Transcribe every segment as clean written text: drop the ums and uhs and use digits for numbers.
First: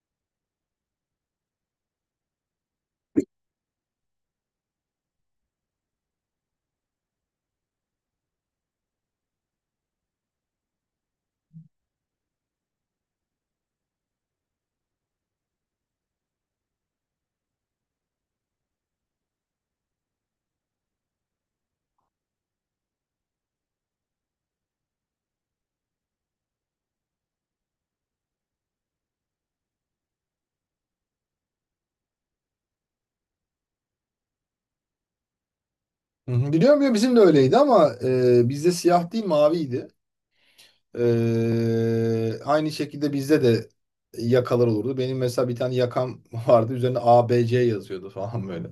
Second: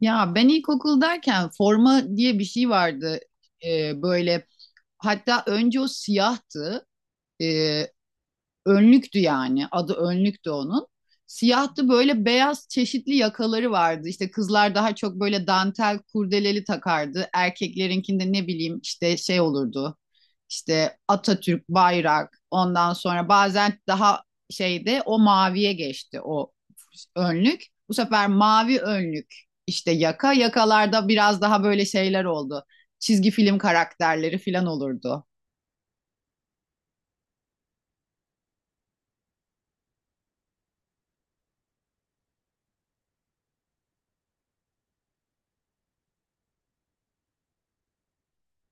Ya ben ilkokuldayken forma diye bir şey vardı. Böyle hatta önce o siyahtı, önlüktü yani. Adı önlüktü onun. Siyahtı böyle, beyaz çeşitli yakaları vardı. İşte kızlar daha çok böyle dantel kurdeleli takardı. Erkeklerinkinde ne bileyim işte şey olurdu. İşte Atatürk, bayrak. Ondan sonra bazen daha şeyde o maviye geçti o önlük. Bu sefer mavi önlük, işte yaka. Yakalarda biraz daha böyle şeyler oldu, çizgi film karakterleri falan olurdu. Hı hı. Biliyorum ya bizim de öyleydi ama bizde siyah değil maviydi. Aynı şekilde bizde de yakalar olurdu. Benim mesela bir tane yakam vardı. Üzerine A B C yazıyordu falan böyle.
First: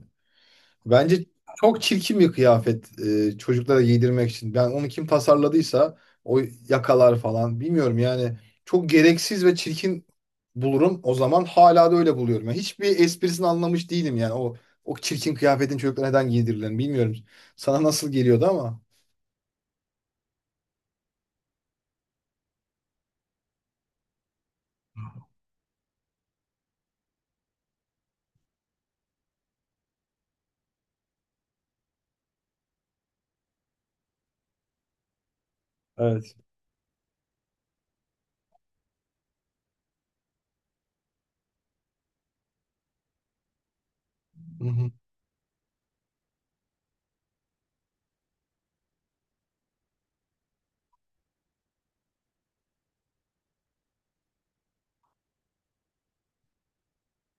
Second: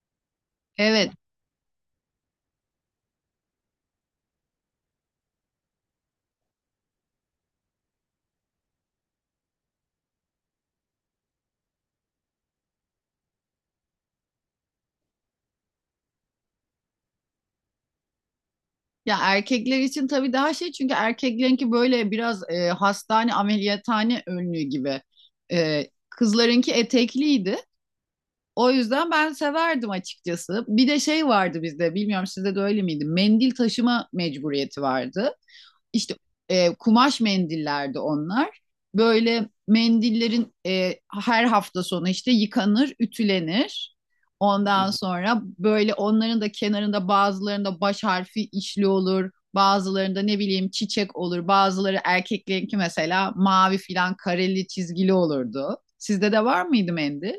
Evet. Bence çok çirkin bir kıyafet çocuklara giydirmek için. Ben onu kim tasarladıysa o yakalar falan bilmiyorum yani çok gereksiz ve çirkin bulurum. O zaman hala da öyle buluyorum. Yani hiçbir esprisini anlamış değilim yani o çirkin kıyafetin çocuklara neden giydirilen bilmiyorum. Sana nasıl geliyordu ama. Ya erkekler için tabii daha şey, çünkü erkeklerinki böyle biraz hastane ameliyathane önlüğü gibi. Kızlarınki etekliydi. O yüzden ben severdim açıkçası. Bir de şey vardı bizde, bilmiyorum sizde de öyle miydi? Mendil taşıma mecburiyeti vardı. İşte Evet. Kumaş mendillerdi onlar. Böyle mendillerin her hafta sonu işte yıkanır, ütülenir. Ondan sonra böyle onların da kenarında bazılarında baş harfi işli olur. Bazılarında ne bileyim çiçek olur. Bazıları erkeklerinki mesela mavi filan kareli çizgili olurdu. Sizde de var mıydı mendil?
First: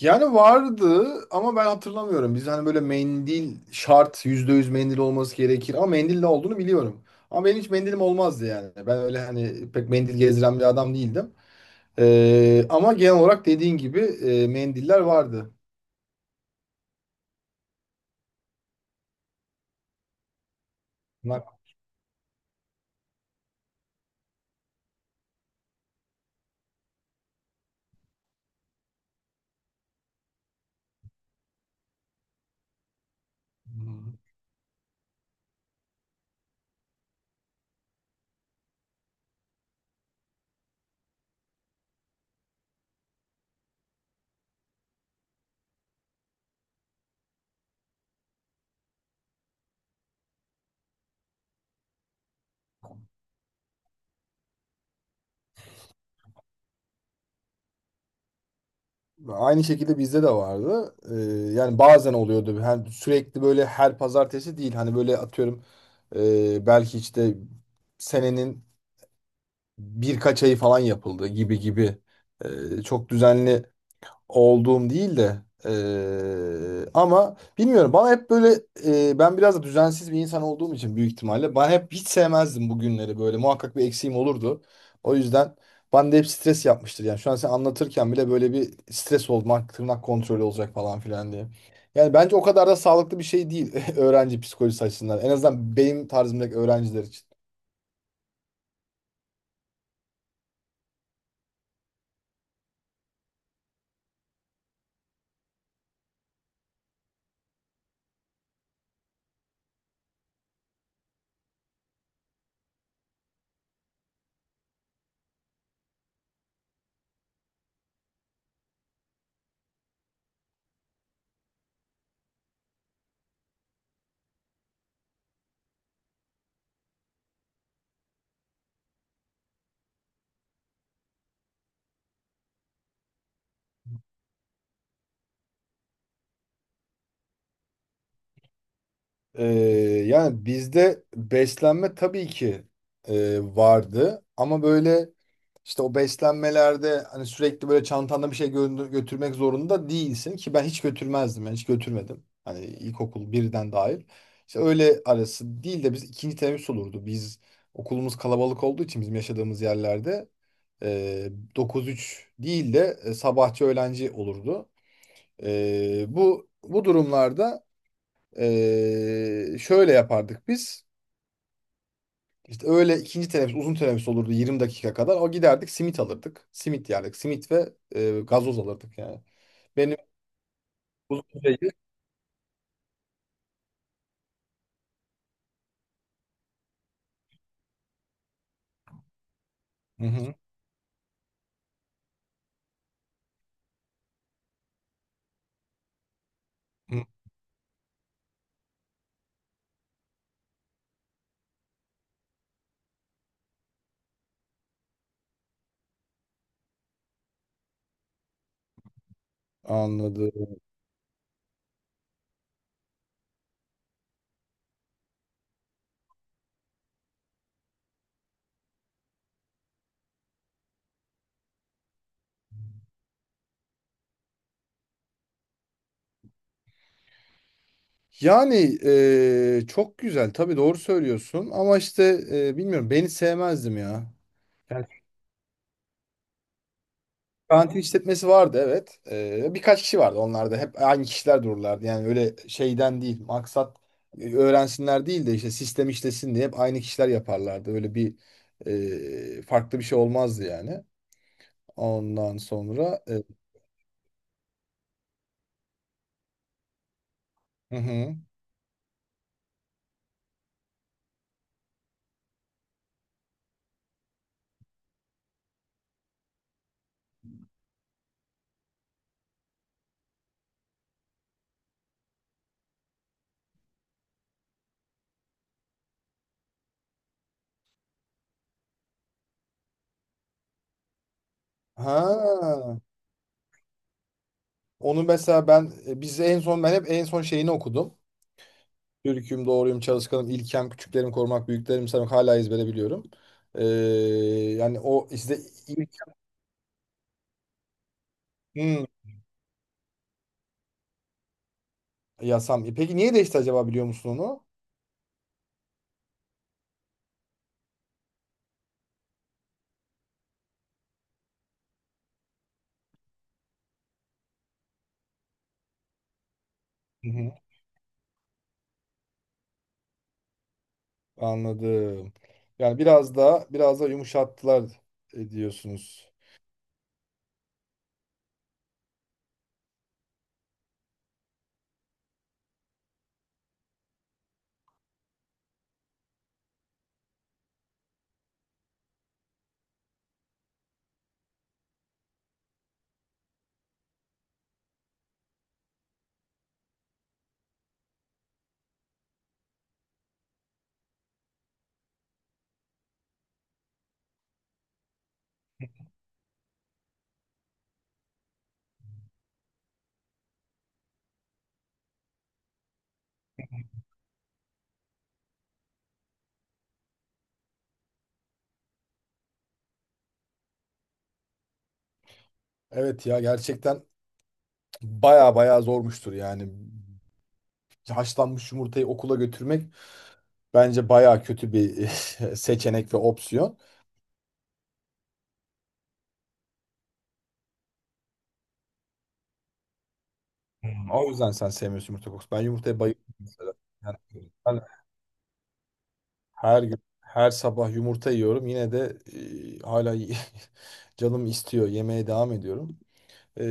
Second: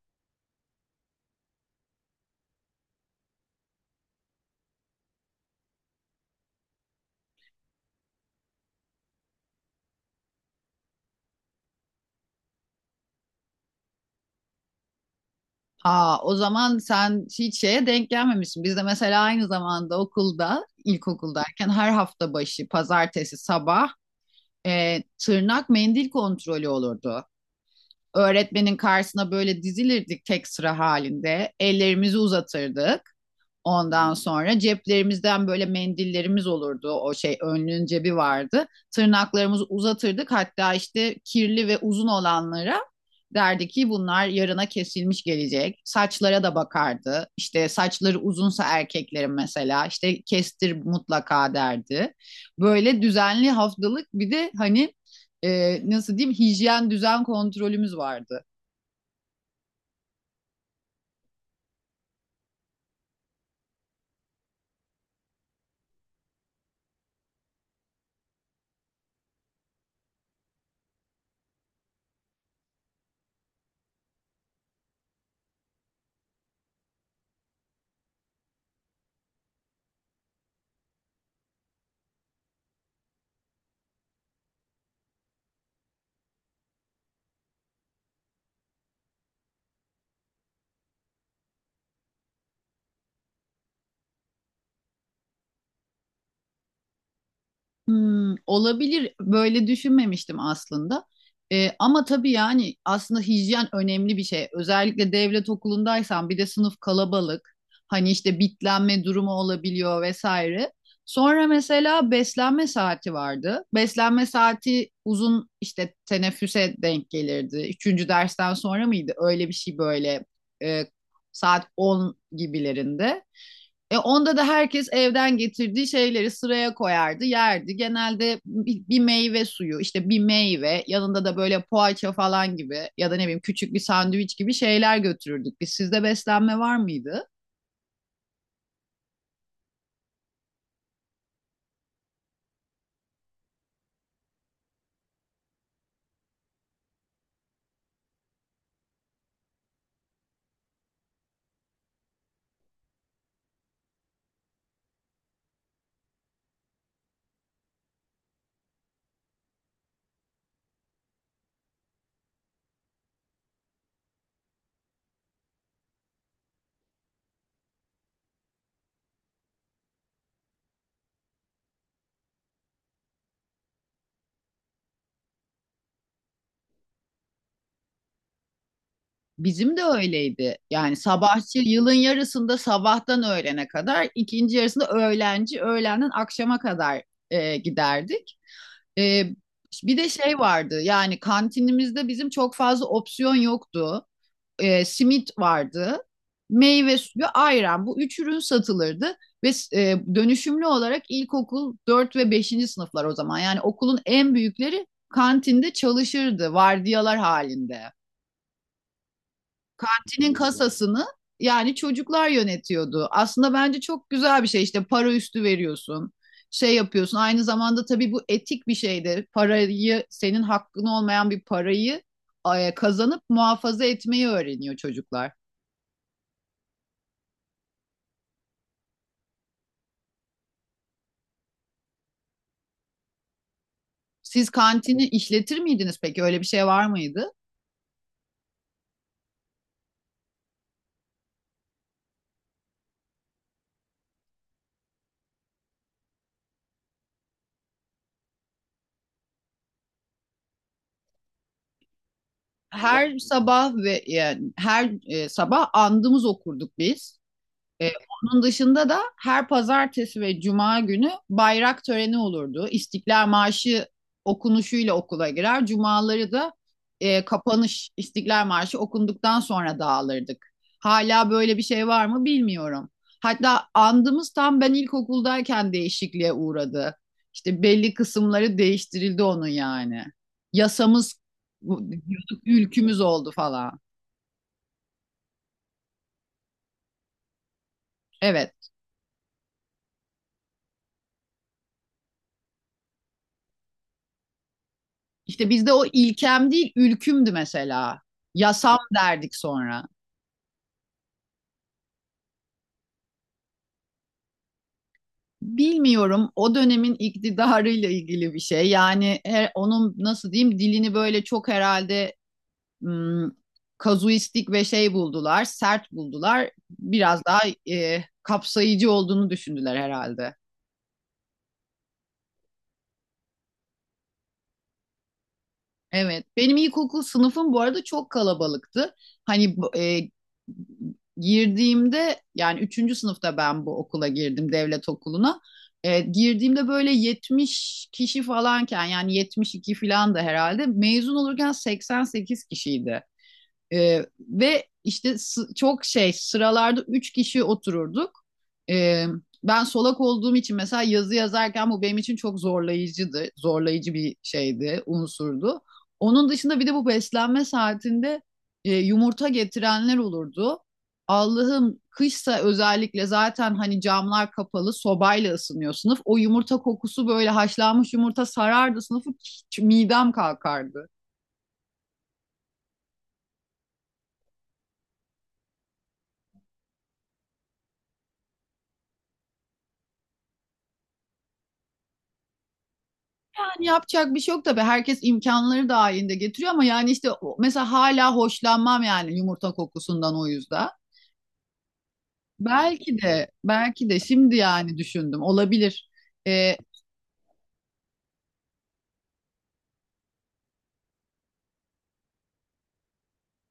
Yani vardı ama ben hatırlamıyorum. Biz hani böyle mendil şart %100 mendil olması gerekir ama mendil ne olduğunu biliyorum. Ama benim hiç mendilim olmazdı yani. Ben öyle hani pek mendil gezdiren bir adam değildim. Ama genel olarak dediğin gibi mendiller vardı. Aa, o zaman sen hiç şeye denk gelmemişsin. Bizde mesela aynı zamanda okulda, Bunlar- ilkokuldayken her hafta başı pazartesi sabah tırnak mendil kontrolü olurdu. Öğretmenin karşısına böyle dizilirdik tek sıra halinde. Ellerimizi uzatırdık. Ondan sonra ceplerimizden böyle mendillerimiz olurdu. O şey, önlüğün cebi vardı. Tırnaklarımızı uzatırdık. Hatta işte kirli ve uzun olanlara derdi ki bunlar yarına kesilmiş gelecek. Saçlara da bakardı. İşte saçları uzunsa erkeklerin mesela işte kestir mutlaka derdi. Böyle düzenli haftalık bir de hani nasıl diyeyim, hijyen düzen kontrolümüz vardı. Aynı şekilde bizde de vardı. Yani bazen oluyordu. Yani sürekli böyle her pazartesi değil. Hani böyle atıyorum belki işte senenin birkaç ay falan yapıldı gibi gibi. Çok düzenli olduğum değil de ama bilmiyorum bana hep böyle ben biraz da düzensiz bir insan olduğum için büyük ihtimalle ben hep hiç sevmezdim bu günleri böyle muhakkak bir eksiğim olurdu. O yüzden bana da hep stres yapmıştır yani şu an sen anlatırken bile böyle bir stres olmak tırnak kontrolü olacak falan filan diye. Yani bence o kadar da sağlıklı bir şey değil öğrenci psikolojisi açısından en azından benim tarzımdaki öğrenciler için. Hmm, olabilir. Böyle düşünmemiştim aslında. Ama tabii yani aslında hijyen önemli bir şey. Özellikle devlet okulundaysan bir de sınıf kalabalık. Hani işte bitlenme durumu olabiliyor vesaire. Sonra mesela beslenme saati vardı. Beslenme saati uzun işte teneffüse denk gelirdi. Üçüncü dersten sonra mıydı? Öyle bir şey, böyle e, saat 10 gibilerinde. Onda da herkes evden getirdiği şeyleri sıraya koyardı, yerdi. Genelde bir meyve suyu, işte bir meyve, yanında da böyle poğaça falan gibi ya da ne bileyim küçük bir sandviç gibi şeyler götürürdük. Biz, sizde beslenme var mıydı? Ee, Yani bizde beslenme tabii ki vardı ama böyle işte o beslenmelerde hani sürekli böyle çantanda bir şey götürmek zorunda değilsin ki ben hiç götürmezdim yani hiç götürmedim. Hani ilkokul birden dahil. İşte öyle arası değil de biz ikinci teneffüs olurdu. Biz okulumuz kalabalık olduğu için bizim yaşadığımız yerlerde e, 9-3 değil de sabahçı öğlenci olurdu. Bu durumlarda şöyle yapardık biz. İşte öğle ikinci teneffüs uzun teneffüs olurdu 20 dakika kadar. O giderdik simit alırdık. Simit yerdik. Simit ve gazoz alırdık yani. Bizim de Benim öyleydi. Yani uzun sabahçı süredir... yılın yarısında sabahtan öğlene kadar, ikinci yarısında öğlenci, öğlenden akşama kadar giderdik. E, Bir Hı de hı. şey vardı, yani kantinimizde bizim çok fazla opsiyon yoktu. Simit vardı, meyve Hı. suyu, ayran. Bu üç ürün satılırdı ve dönüşümlü olarak ilkokul 4 ve beşinci sınıflar o zaman. Yani okulun en büyükleri kantinde çalışırdı vardiyalar halinde. Kantinin Anladım. kasasını yani çocuklar yönetiyordu. Aslında bence çok güzel bir şey, işte para üstü veriyorsun, şey yapıyorsun. Aynı zamanda tabii bu etik bir şey de, parayı, senin hakkın olmayan bir parayı kazanıp muhafaza etmeyi öğreniyor çocuklar. Yani çok güzel. Tabii doğru söylüyorsun. Ama işte bilmiyorum. Ben hiç sevmezdim ya. Siz Yani kantini işletir miydiniz peki? Öyle bir şey var mıydı? karantin işletmesi vardı, evet. Birkaç kişi vardı. Onlar da hep aynı kişiler dururlardı. Yani öyle şeyden değil. Maksat öğrensinler değil de işte sistem işlesin diye hep aynı kişiler yaparlardı. Öyle bir farklı bir şey olmazdı yani. Ondan sonra Her e, sabah ve yani her sabah andımız okurduk biz. Hı Ee, hı. Onun dışında da her pazartesi ve cuma günü bayrak töreni olurdu. İstiklal Marşı okunuşuyla okula girer. Cumaları da kapanış İstiklal Marşı okunduktan sonra dağılırdık. Hala böyle bir şey var mı bilmiyorum. Hatta andımız tam ben ilkokuldayken değişikliğe uğradı. İşte belli kısımları değiştirildi onun yani. Yasamız diyorduk, Ha, ülkümüz oldu falan. onu mesela ben biz en son ben hep en son şeyini okudum. Evet. Türk'üm, doğruyum, çalışkanım, ilkem, küçüklerimi korumak, büyüklerimi sevmek hala ezbere biliyorum. Ee, Yani o işte İşte bizde o ilk, ilkem değil, ülkümdü mesela. Yasam Hmm. derdik sonra. Yasam. Peki niye değişti acaba biliyor musun onu? Bilmiyorum, o dönemin iktidarıyla ilgili bir şey. Yani her, onun nasıl diyeyim dilini böyle çok herhalde hmm, kazuistik ve şey buldular, sert buldular. Hı Biraz hı. daha kapsayıcı olduğunu düşündüler herhalde. Anladım. Yani biraz da biraz da yumuşattılar, diyorsunuz. Evet, benim ilkokul sınıfım bu arada çok kalabalıktı. Hani girdiğimde, yani üçüncü sınıfta ben bu okula girdim, devlet okuluna. Girdiğimde böyle 70 kişi falanken, yani 72 falan, da herhalde mezun olurken 88 kişiydi. Ve işte çok şey, sıralarda üç kişi otururduk. Ee, Ben solak olduğum için mesela yazı yazarken bu benim için çok zorlayıcıydı. Zorlayıcı bir şeydi, unsurdu. Onun dışında bir de bu beslenme saatinde yumurta getirenler olurdu. Allah'ım, kışsa özellikle, zaten hani camlar kapalı, sobayla ısınıyor sınıf. O yumurta kokusu, böyle haşlanmış yumurta sarardı sınıfı, hiç midem kalkardı. Evet ya, gerçekten baya baya zormuştur yani. Haşlanmış yumurtayı okula götürmek bence baya kötü bir seçenek ve opsiyon. Yani yapacak bir şey yok tabii. Herkes imkanları dahilinde getiriyor ama yani işte mesela hala hoşlanmam yani yumurta kokusundan o yüzden. Hı. O yüzden sen sevmiyorsun yumurta kokusu. Ben yumurtaya Belki bayılıyorum de mesela. belki Yani de şimdi ben yani düşündüm, olabilir. Ee, her gün her sabah yumurta yiyorum. Yine de hala canım istiyor. Yemeye devam ediyorum. Ee,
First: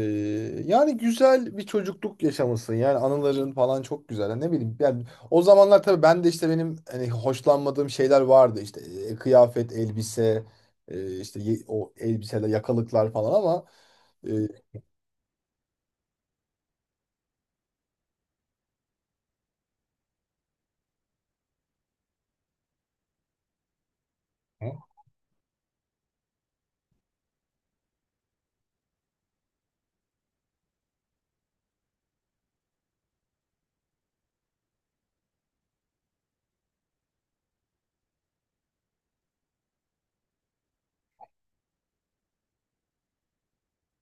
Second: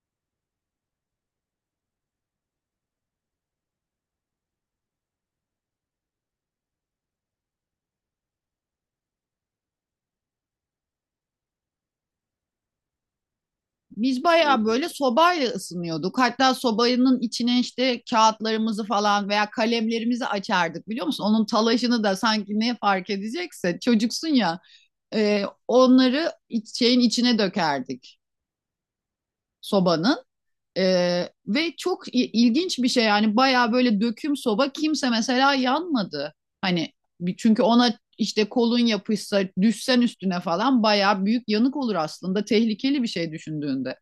Yani güzel bir çocukluk yaşamışsın. Yani anıların falan çok güzel. Yani ne bileyim. Yani o zamanlar tabii ben de işte benim hani hoşlanmadığım şeyler vardı. İşte kıyafet, elbise, işte o elbiseler, yakalıklar falan ama Biz e, bayağı böyle sobayla ısınıyorduk. Hatta sobanın içine işte kağıtlarımızı falan veya kalemlerimizi açardık, biliyor musun? Onun talaşını da, sanki ne fark edecekse, çocuksun ya. Onları şeyin içine dökerdik, sobanın. Ve çok ilginç bir şey yani, bayağı böyle döküm soba, kimse mesela yanmadı. Hani, çünkü ona işte kolun yapışsa, düşsen üstüne falan, bayağı büyük yanık olur aslında, tehlikeli bir şey düşündüğünde.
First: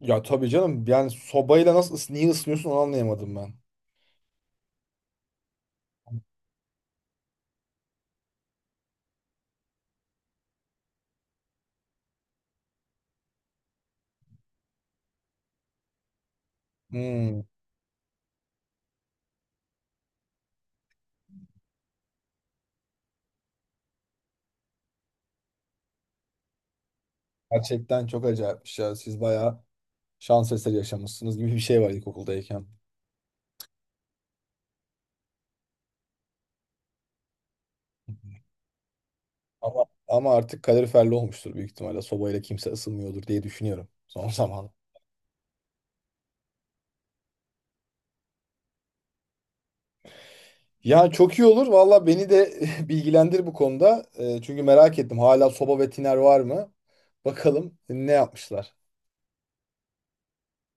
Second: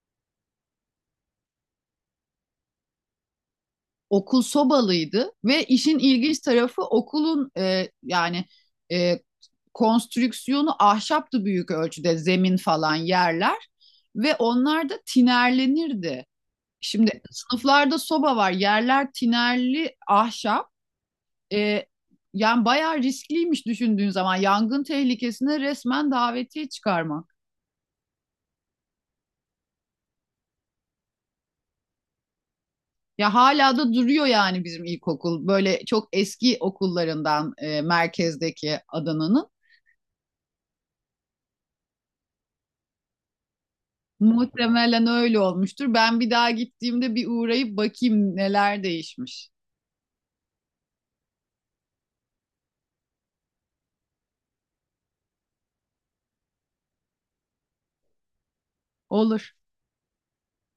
ya tabii canım yani sobayla nasıl niye ısınıyorsun onu anlayamadım ben. Okul sobalıydı ve işin ilginç tarafı okulun e, konstrüksiyonu ahşaptı büyük ölçüde, zemin falan yerler, ve onlar da tinerlenirdi. Şimdi Hmm, sınıflarda soba var, yerler tinerli ahşap. E, Yani bayağı riskliymiş düşündüğün zaman, yangın tehlikesine resmen davetiye çıkarmak. Gerçekten çok acayipmiş ya. Siz bayağı şans eseri yaşamışsınız gibi bir şey var ilkokuldayken. Ya hala da duruyor yani bizim ilkokul. Böyle çok eski okullarından merkezdeki Adana'nın. Ama artık kaloriferli olmuştur büyük ihtimalle. Sobayla kimse ısınmıyordur diye düşünüyorum son zaman. Muhtemelen öyle olmuştur. Ben bir daha gittiğimde bir uğrayıp bakayım neler değişmiş. Ya çok iyi olur. Valla beni de bilgilendir bu konuda. Çünkü merak ettim. Hala soba ve tiner var mı? Bakalım ne yapmışlar. Olur.